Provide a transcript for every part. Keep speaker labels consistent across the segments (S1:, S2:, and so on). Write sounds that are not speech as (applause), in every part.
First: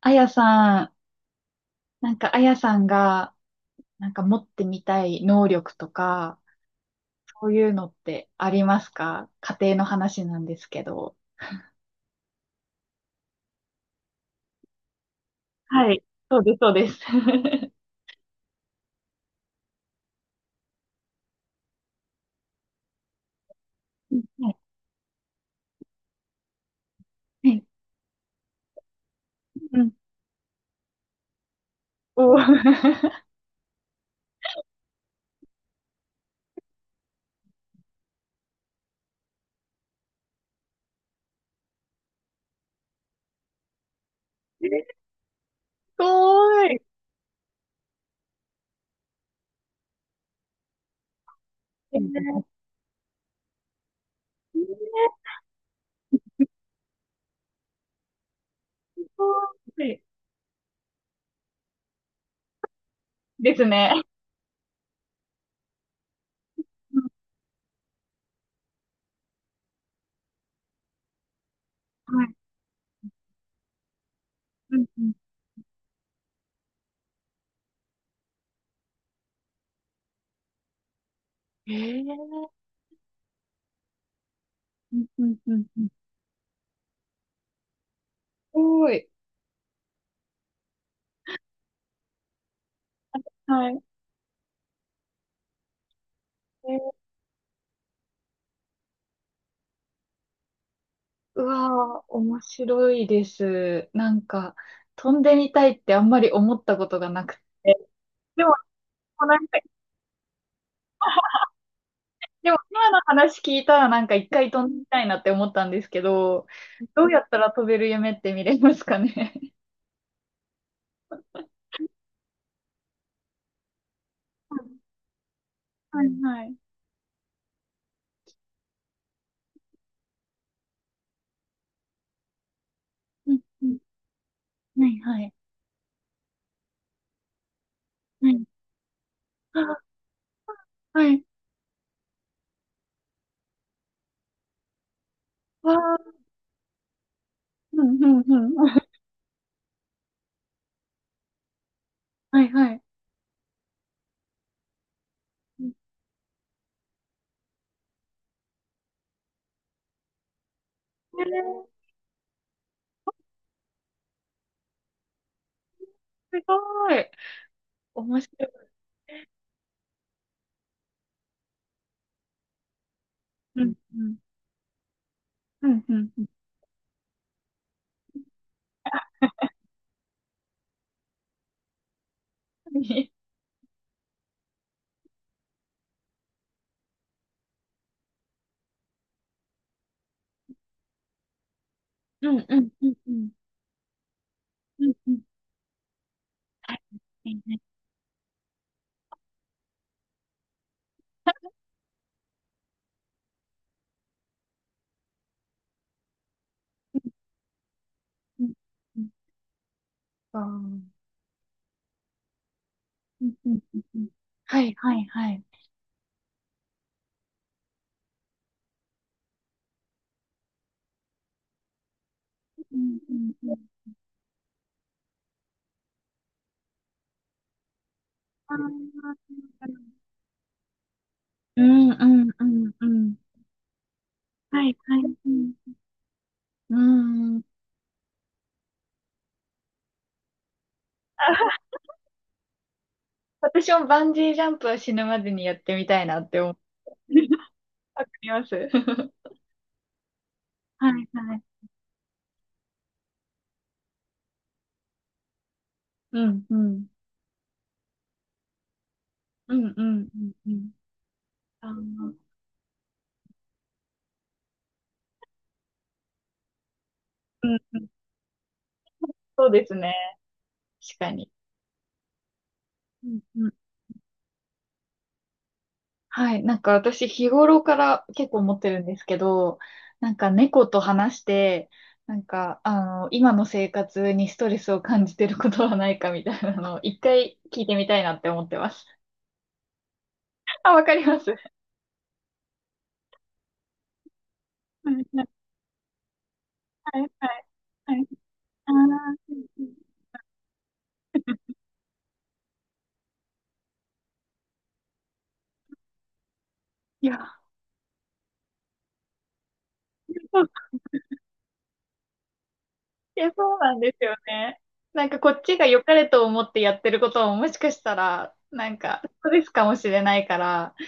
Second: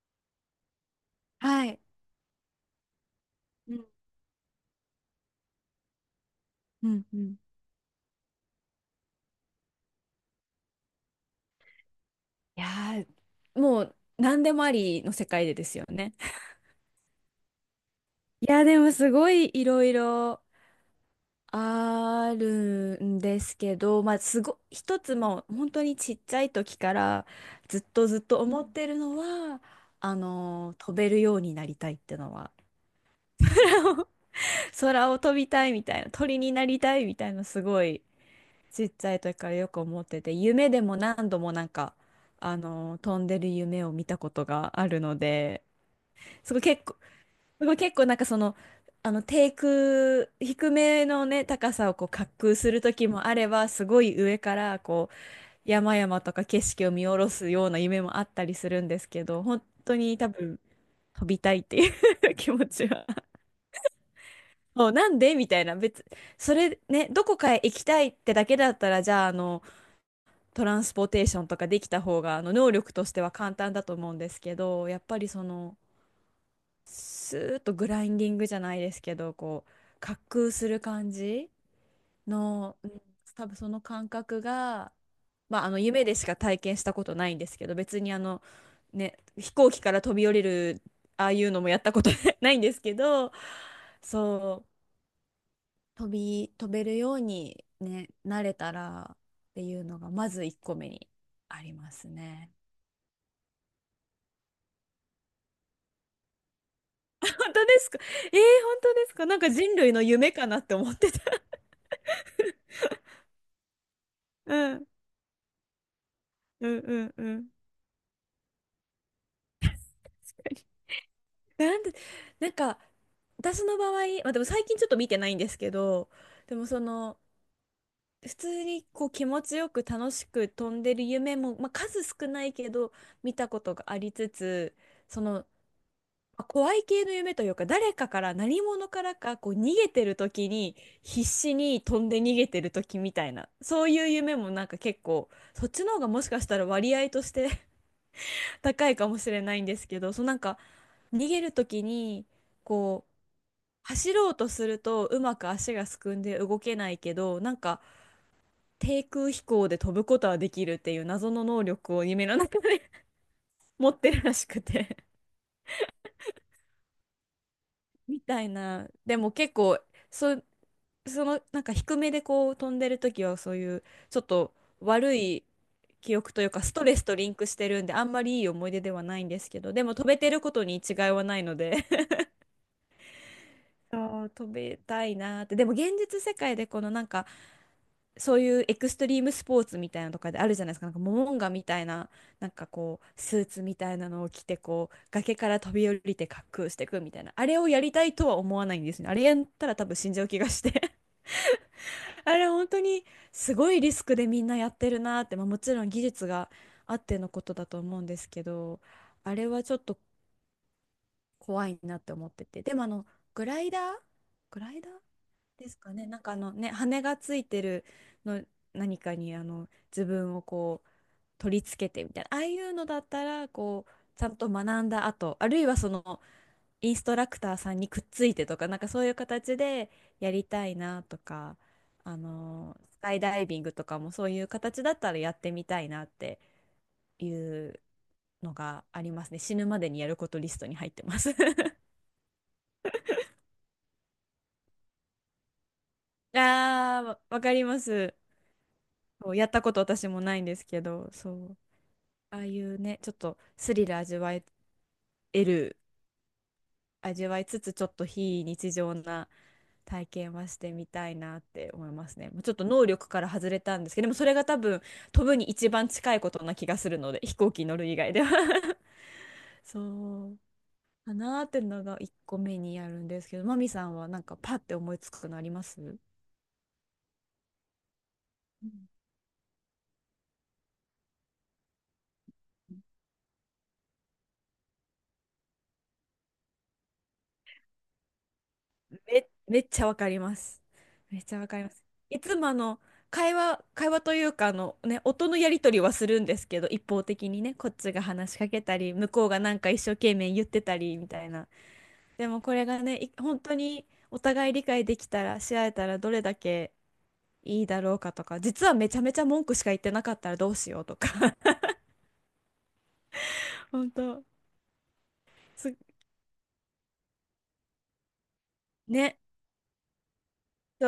S1: あやさん、
S2: はい。
S1: なんかあやさんが、
S2: うん。
S1: なんか持ってみたい能力とか、
S2: うん。うん。
S1: そういうのってありますか？家庭の話なんですけど。
S2: いやー、もう何でもありの世界でですよ
S1: はい。
S2: ね。
S1: そうです、そうです。(laughs)
S2: いや、でもすごいいろいろあるんですけど、ま
S1: う
S2: あ、
S1: ん、はい
S2: 一つもう本当にちっちゃい時から
S1: はい、
S2: ずっと思ってるのは、
S1: うん、
S2: 飛べるようになりたいっての
S1: おー。
S2: は、
S1: (laughs)
S2: (laughs) 空を飛びたいみたいな、鳥になりたいみたいな、すごいちっちゃい時からよく思ってて、夢でも何度も飛んでる夢を見たことがあ
S1: す
S2: るので、
S1: ご
S2: すごい
S1: い。
S2: 結構、すごい結構低空、低めのね、高さを
S1: えー、
S2: こう滑
S1: えー、
S2: 空する時もあれば、すごい上からこう、山々とか景色を見下ろすような夢もあったりするんで
S1: す
S2: すけど、本
S1: ご
S2: 当
S1: い
S2: に多分、飛びたいっていう (laughs) 気持ちは。
S1: ですね。
S2: (laughs) もうなんでみたいな、それ
S1: うん、
S2: ね、どこかへ行きたいってだけだったら、じゃあ、トランスポーテーションとかできた
S1: は
S2: 方
S1: い。
S2: があの能力としては簡単だと思うんですけ
S1: うん
S2: ど、や
S1: う
S2: っ
S1: ん、
S2: ぱりそのスーッとグラインディングじゃないですけど、こう滑空する感じ
S1: えー、
S2: の、うん、多分その感覚が、
S1: うんうんう
S2: まあ、
S1: ん
S2: あの
S1: うん、す
S2: 夢でしか体験したことないんですけど、別にあの、
S1: ごい。
S2: ね、飛行機から飛び降りるああいうのもやったこと (laughs) ないんですけど、
S1: はい。
S2: そう飛べるように、ね、なれたらっていうのがまず1個目に
S1: う
S2: ありま
S1: わー、
S2: す
S1: 面
S2: ね。
S1: 白いです。なんか、飛んでみたいってあんまり思ったことがなく
S2: 本当
S1: て。
S2: ですか？えー、本
S1: でも、
S2: 当ですか？な
S1: な
S2: ん
S1: ん
S2: か
S1: か、
S2: 人類の夢かなって思ってた。
S1: でも今の話聞いたらなんか一回
S2: う
S1: 飛んでみ
S2: ん、
S1: たいなって思ったんですけど、
S2: うん、う
S1: どう
S2: ん、
S1: や
S2: う
S1: った
S2: ん。
S1: ら飛べる夢って見れますかね？
S2: なんで、なんか、私の場合、まあ、でも最近ちょっと見てないんですけ
S1: (laughs) は
S2: ど、
S1: いはい。
S2: でもその、普通にこう気持ちよく楽しく飛んでる夢も、まあ、数少ないけど
S1: う
S2: 見
S1: ん
S2: たこ
S1: う
S2: と
S1: ん。
S2: がありつつ、
S1: はい
S2: そ
S1: はい。
S2: の怖い系の夢というか、誰かか
S1: は
S2: ら
S1: い。
S2: 何者からかこう
S1: あ、
S2: 逃げてる時に
S1: はい。
S2: 必死に飛んで逃げてる時みたいな、そういう夢もなんか結構、そっ
S1: わ
S2: ちの方が
S1: い、
S2: もしかしたら割合として
S1: うんうん
S2: (laughs)
S1: うん。
S2: 高いかもしれないんですけど、そうなんか逃げる時に
S1: はいはい。
S2: こう走ろうとするとうまく足がすくんで動けないけど、なんか低空飛行で飛ぶことはできるっていう
S1: え
S2: 謎の能
S1: ー、
S2: 力を夢の中 (laughs) で持ってるらしくて
S1: すごい。
S2: (laughs) み
S1: 面白
S2: たい
S1: い。
S2: な。でも結構、そう、そのなんか低めでこう飛んでる時はそう
S1: うん
S2: いう
S1: うん。
S2: ちょっと悪い
S1: うんうん
S2: 記
S1: うん。
S2: 憶というかストレスとリンクしてるんで、あんまりいい思い出ではないんですけど、でも飛べてることに違いはないので (laughs) そう飛べたいなーって。でも現実世界でこのなんかそういうエクストリームスポーツみたいなのとかであるじゃないですか、なんかモモンガみたいな、
S1: うん
S2: なん
S1: う
S2: か
S1: んうん
S2: こう、
S1: うん。
S2: スーツみたいなのを着て、
S1: う
S2: こ
S1: ん
S2: う、
S1: うん。
S2: 崖から飛び降りて滑空
S1: は
S2: していくみたいな、あれを
S1: い。
S2: やりたいとは思わないんですね。あれやったら多分死んじゃう気がして。あれ本当にすごいリスクでみんなやってるなって、まあ、もちろん技術があっ
S1: う
S2: てのことだと思うんですけ
S1: ん
S2: ど、
S1: うん、
S2: あれはちょっと
S1: あー、
S2: 怖いなって思ってて。でも
S1: うん
S2: グ
S1: うん
S2: ライ
S1: う
S2: ダ
S1: ん
S2: ー
S1: うん、は
S2: グ
S1: い
S2: ライダー
S1: はいはい。
S2: ですかね。なんかあのね、羽がついてるの、何かにあの自分をこう取り付けてみたいな、ああいう
S1: う
S2: の
S1: ん
S2: だっ
S1: う
S2: た
S1: ん
S2: ら
S1: うん。
S2: こうちゃんと学んだ後、あるいはそのインストラクターさんにくっついて
S1: あ
S2: とか、なんかそういう
S1: ー、
S2: 形でやりたいなとか、
S1: うんう
S2: あ
S1: んうん
S2: のー
S1: う
S2: スカ
S1: ん。
S2: イダイビングとかもそういう
S1: はい
S2: 形だ
S1: は
S2: った
S1: い。
S2: ら
S1: う
S2: やって
S1: ん
S2: みたいなって
S1: う
S2: い
S1: ん。
S2: うのがありますね。死ぬまでにやることリストに入ってます。(laughs)
S1: 私もバンジージャンプは死ぬまでにやってみたいなって思う。
S2: ああ、わか
S1: (laughs)
S2: りま
S1: わか
S2: す。
S1: ります。(laughs)
S2: そうやったこと私もないんですけ
S1: はい
S2: ど、そ
S1: はい。
S2: う。ああいうね、ちょっとスリル味わえる、
S1: うんうん。
S2: 味わいつつ、ちょっと非日常な
S1: うんう
S2: 体
S1: んうん
S2: 験は
S1: う
S2: し
S1: ん。
S2: てみたいなっ
S1: あ
S2: て
S1: ー、う
S2: 思いま
S1: ん
S2: すね。もうちょっと能力から外れたんですけど、でもそれが多分飛ぶに一番近いことな気がするので、飛行
S1: う
S2: 機に乗る
S1: ん、
S2: 以外では
S1: そう
S2: (laughs)
S1: です
S2: そ
S1: ね。
S2: う
S1: 確か
S2: か
S1: に。
S2: なーってのが一個目にやるん
S1: うん
S2: ですけど、
S1: うん、
S2: マミさんはなんかパッて思いつくのあります？う
S1: はい。なんか私日頃から結構思って
S2: ん、
S1: るんですけど、なんか猫と話して、なんか、あの、今の生活にストレスを感じてることはないかみたいなのを一回聞いてみたいなって思ってます。
S2: め、めっちゃわかります。
S1: (laughs) あ、わかりま
S2: めっ
S1: す。(laughs)
S2: ち
S1: は
S2: ゃわかります。いつもあの会話というかあの、ね、
S1: いは
S2: 音のやり取りはするんですけど、一
S1: いはい
S2: 方
S1: は
S2: 的に
S1: い
S2: ね、こっち
S1: は
S2: が
S1: い。
S2: 話しかけ
S1: あ
S2: たり、向こう
S1: ー、う
S2: が
S1: ん
S2: なん
S1: う
S2: か
S1: ん、
S2: 一生懸命言ってたりみたいな。でもこれがね、本当にお互い理解できたら、し合えたらどれだけ
S1: いや。
S2: いいだろうかとか、実はめちゃめちゃ文句しか言ってなかっ
S1: (laughs)
S2: たら
S1: そう
S2: どうしようとか、
S1: いや、そう
S2: (laughs)
S1: なん
S2: 本
S1: ですよ
S2: 当、
S1: ね。なんかこっちが
S2: す、
S1: 良かれと思ってやってることももしかしたら、なんか、
S2: ね、
S1: ストレスかもしれないから、
S2: そ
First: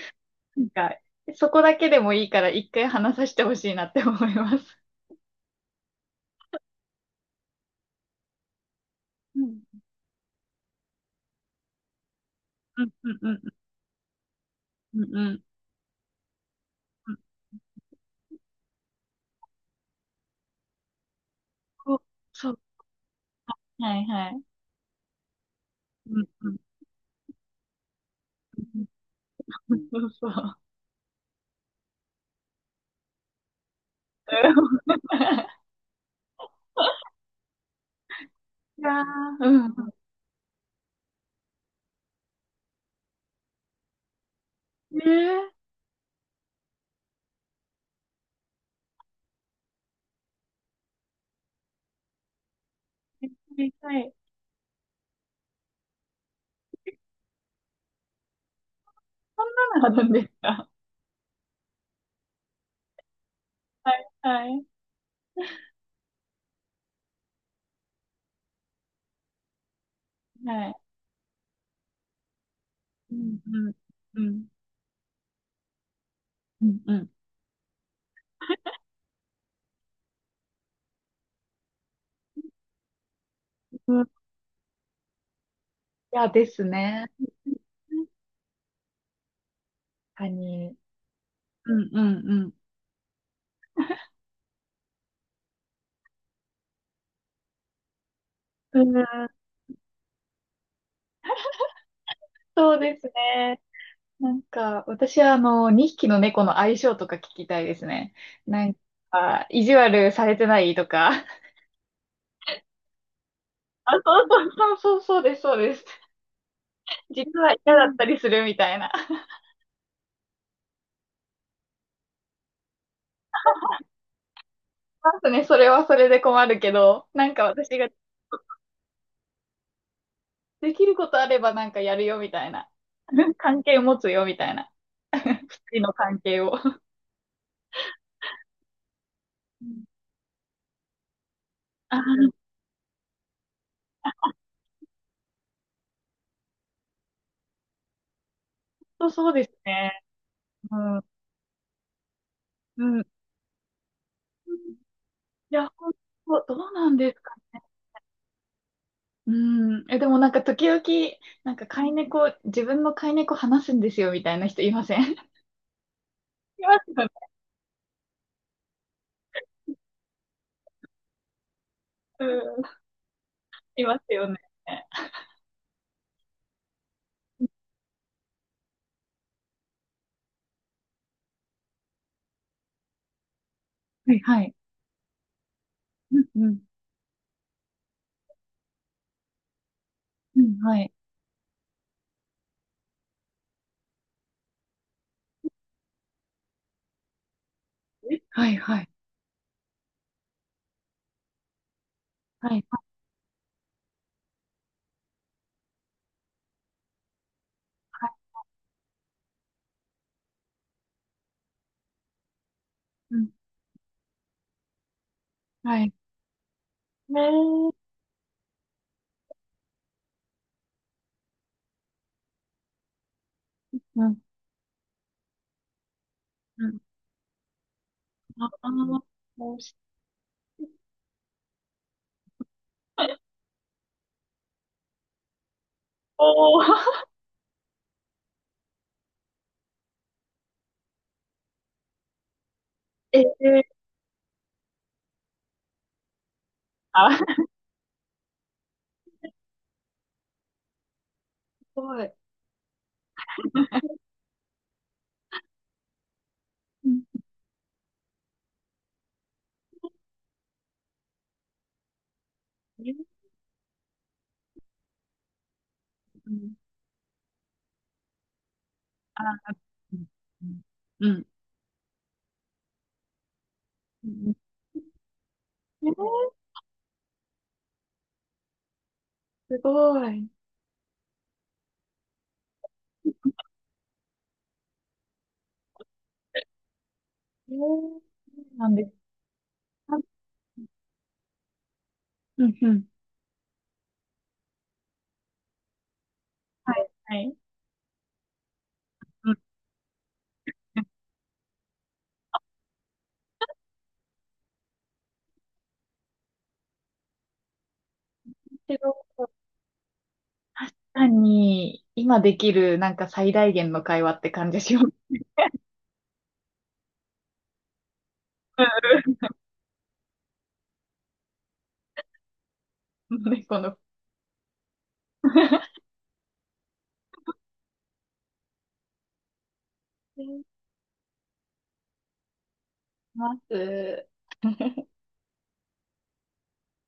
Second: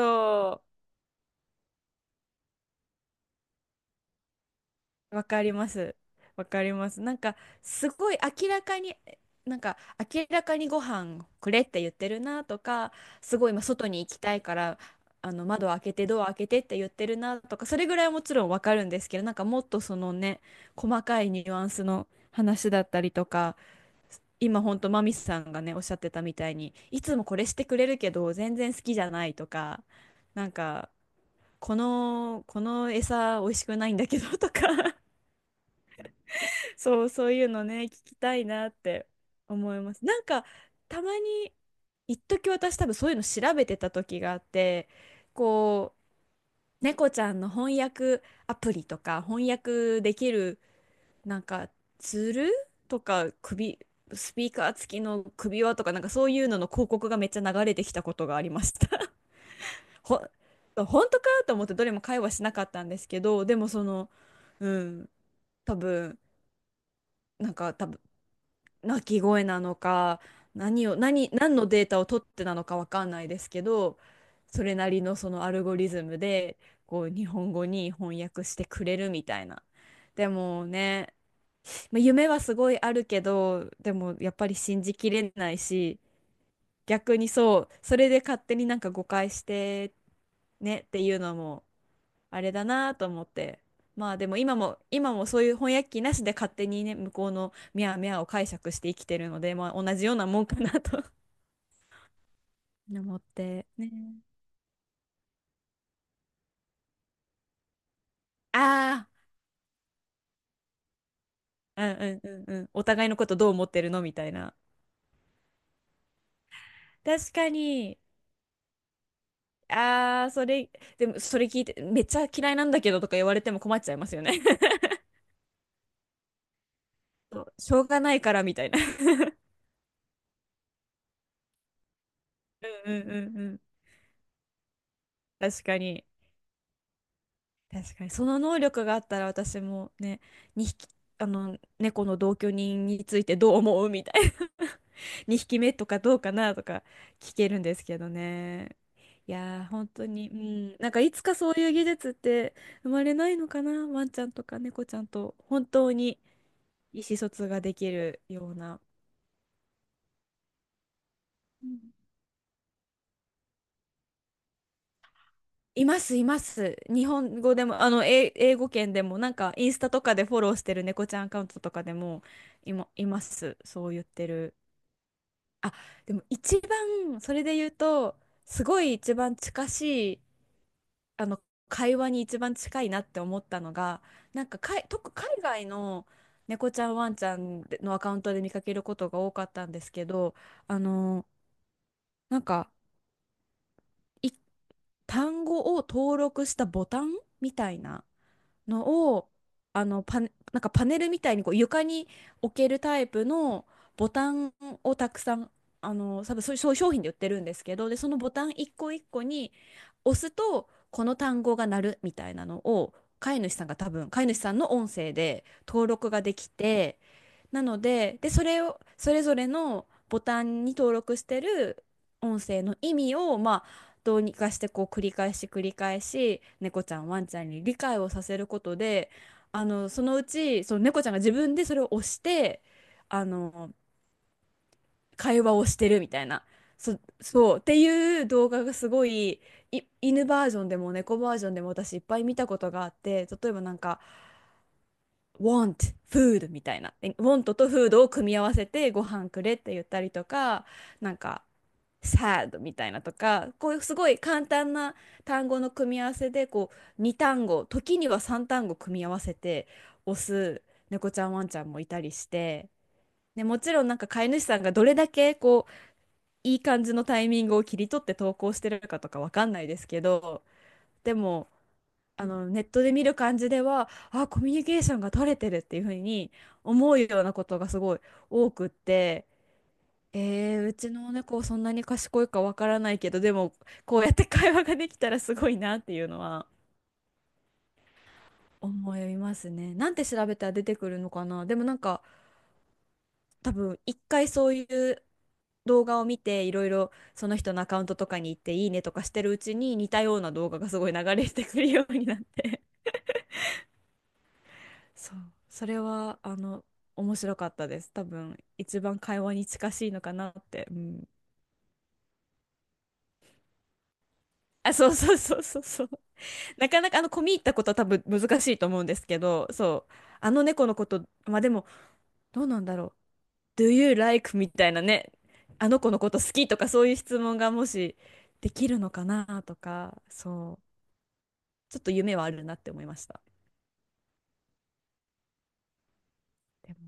S1: な
S2: う
S1: んか、そこだけでもいいから一回話させてほしいなって思います。
S2: わかります。わかります。すごい明らかに、
S1: う
S2: なん
S1: ん。
S2: か、明らかにご飯くれって言ってるなと
S1: うん
S2: か、
S1: うん
S2: す
S1: う
S2: ごい
S1: ん
S2: 今外に行きたいから、
S1: うん、う
S2: あ
S1: ん
S2: の、窓開けて、ドア開けてって言って
S1: う
S2: る
S1: ん。
S2: なとか、それぐらいはもちろんわかるんですけど、なんかもっとそのね、細かいニュアンス
S1: こう、
S2: の
S1: そう。
S2: 話だったりとか、
S1: はいはい。
S2: 今ほんとマミスさんがね、おっしゃって
S1: う
S2: た
S1: ん
S2: み
S1: う
S2: たい
S1: ん
S2: に、いつもこれしてくれるけど、全然好きじゃないと
S1: うん、う
S2: か、
S1: そうそう。う
S2: なん
S1: ん、
S2: か、この餌美味しくないんだけどとか、そういうのね、聞きたいなっ
S1: いやー、
S2: て
S1: うん。
S2: 思います。なんか、たまに、一時私多分そういうの調べてた時があって、
S1: ええ
S2: こう、猫ちゃんの翻訳アプリとか、翻訳できる、なんか、ツールとか、
S1: ー、見たい。
S2: スピーカー付きの首輪とか、なんかそういうのの広告がめっちゃ流れてきたことがありました。
S1: そうな
S2: (laughs)
S1: ん
S2: ほ、
S1: ですか。
S2: 本当かと思ってどれも会話しなかったんですけど、でもそ
S1: はい
S2: の、
S1: はい。
S2: うん、多分、多分鳴き声なのか、
S1: はい。
S2: 何を何、何のデータを取ってなのかわかん
S1: う
S2: ない
S1: ん
S2: です
S1: う
S2: け
S1: ん
S2: ど、
S1: うん
S2: それなりのそのアルゴリズムで
S1: うん、う
S2: こう
S1: ん。
S2: 日本語に翻訳してくれるみたいな。でもね、まあ、夢はすごいあるけど、
S1: う
S2: で
S1: ん、い
S2: もやっぱり信じきれないし、
S1: やですね。
S2: 逆にそうそ
S1: 確
S2: れで勝手になんか誤解して
S1: かに。
S2: ねっていうのも
S1: うんうん
S2: あ
S1: う
S2: れ
S1: ん。
S2: だなと思って。まあでも今もそういう翻訳機なしで勝手にね、向こうのミャーミャーを解釈し
S1: うん、
S2: て生きてるので、まあ同じようなもんかなと
S1: そう
S2: (laughs)
S1: です
S2: 思っ
S1: ね。
S2: て。ね。
S1: なんか、私はあの、2匹の猫の相性とか聞きたいですね。なん
S2: あ
S1: か、意地悪されてないとか。(laughs)
S2: あ、うんうんうんうん。お互いのことどう思ってる
S1: あ、
S2: のみ
S1: そ
S2: た
S1: う
S2: い
S1: そう
S2: な。
S1: そうそう、そうです、そうです。
S2: 確
S1: 実
S2: か
S1: は嫌だっ
S2: に。
S1: たりするみたいな。
S2: ああ、それ、でもそれ聞いて、めっちゃ嫌いなんだけどとか言われても困っちゃいますよね。(laughs)
S1: まずね、それはそれで困るけど、なん
S2: そ
S1: か
S2: うし
S1: 私
S2: ょう
S1: が
S2: がないからみたいな。(laughs)
S1: できることあればなんかやるよみたいな。
S2: うんうんうんうん。
S1: 関係持つよみたいな。
S2: 確
S1: 不
S2: か
S1: 利の
S2: に。
S1: 関係を。
S2: 確かにその能力があったら私
S1: うん、
S2: もね、2匹あの
S1: あ、
S2: 猫の
S1: 本
S2: 同居人についてどう思うみたいな (laughs) 2匹目とかどうかなとか聞けるんですけどね。
S1: 当そう
S2: い
S1: です
S2: やー本
S1: ね。
S2: 当に、う
S1: う
S2: ん、なんか
S1: ん。
S2: いつかそういう技術って生
S1: うん。
S2: まれ
S1: い
S2: ないのかな、ワンちゃんとか猫ちゃんと本
S1: や、本
S2: 当に
S1: 当、どうなん
S2: 意
S1: で
S2: 思
S1: す、
S2: 疎通ができるような。
S1: うん。え、でもなんか時々、なんか飼い猫、自分の飼い猫話すんですよみたいな人いません？ (laughs)
S2: います、いま
S1: いま
S2: す。
S1: すよ
S2: 日
S1: ね。
S2: 本語でも、あの、英語圏でも、なんか、インスタとかでフォローしてる猫ちゃんアカウントとかでも、
S1: うん、
S2: います。
S1: い
S2: そう
S1: ま
S2: 言っ
S1: す
S2: て
S1: よね。
S2: る。あ、でも一番、それで言うと、すごい一番近しい、あの、会話に一番近いなって思ったのが、
S1: はいは
S2: なん
S1: い。
S2: か、かい、特、海外の
S1: うんうん。
S2: 猫ちゃん、ワンちゃんのアカウントで見かけることが多かったんですけど、
S1: うん、は
S2: あ
S1: い。
S2: の、なんか、い単語を登録したボタンみたいな。
S1: はいはい。
S2: のをあのパネ、なんかパネルみたいにこう床に置
S1: はい。
S2: けるタイプのボタンをたくさん、あの、多分そういう商品で売ってるんですけど、で、
S1: は
S2: そ
S1: い。
S2: のボタン一個一個に押すとこの単語が鳴るみたいなのを
S1: うん。
S2: 飼い主さんが、多分飼い主さんの音声で
S1: は
S2: 登
S1: い。
S2: 録ができて、
S1: ね
S2: なの
S1: え。
S2: で、で、それを、それぞれのボタンに登録してる音声の意味を、まあ、
S1: う
S2: ど
S1: ん。
S2: うにかしてこう繰り返し繰り返し、
S1: うん。
S2: 猫ちゃん、ワンちゃんに理解をさせる
S1: あ
S2: こ
S1: あ、
S2: とで、
S1: もう
S2: あ
S1: し、
S2: の、そのうち、その猫ちゃんが自分でそれを押して、あの、会話をしてるみたいな、
S1: おー。(laughs)
S2: そう、っていう動画がすごい、犬バージョンでも猫バージョンでも私いっぱい見たことがあっ
S1: え
S2: て、例えば
S1: え、
S2: なんか、want food みたいな。
S1: あ、す
S2: want と food を組み合わせてご飯くれって言ったりとか、なんか
S1: ごい。
S2: sad みたいなとか、こういうすごい簡単な単語の組み合わせで、こ
S1: うん。
S2: う2単語、時には3単語組み合わせて押す猫ちゃんワンちゃんもいたりして、
S1: え、
S2: ね、もちろんなんか飼い主さんがどれだけこう
S1: うん。
S2: いい感じのタイミングを切り取って投稿してるかとか
S1: あ、
S2: わかんないです
S1: う
S2: け
S1: ん。
S2: ど、
S1: うん。う
S2: で
S1: ん。
S2: も、あの、ネットで見る感じでは、
S1: う
S2: あ、
S1: ん、
S2: コミュニケーションが取れてるっていう
S1: え
S2: ふ
S1: ー、
S2: うに
S1: す
S2: 思うようなことがすごい多くって、
S1: ごい。
S2: うちの猫そんなに賢いかわからないけど、でもこうやって会話ができたらすごいなっていうのは
S1: えー、なんです
S2: 思いますね。なん
S1: か。
S2: て調べたら出てくるのかな。でもなんか
S1: うんうん。
S2: 多分一回そういう動画を見て、いろい
S1: はい、
S2: ろ
S1: は
S2: そ
S1: い。
S2: の人のアカウントとかに行っていいねとかしてるうちに、似たような動画がすごい流れてくるようになって、そう、それはあの面白かったです。多分
S1: け
S2: 一番
S1: ど、
S2: 会話に近しいのかなって。うん、
S1: 単に、今できる、なんか最大限の会話って感じ
S2: あ、
S1: しま
S2: そ
S1: す。
S2: うそうそうそうそう。なかなかあの込み入ったことは多分難しいと思うんで
S1: (laughs)
S2: すけど、そう、あの猫のこと、まあでもどうなんだろう。
S1: 猫
S2: Do
S1: の。
S2: you like みたいなね、あの子のこと好きとかそういう質問がもしできるのかなとか、
S1: し
S2: そう、ちょっと夢はあるなって思いました。
S1: ます。
S2: でも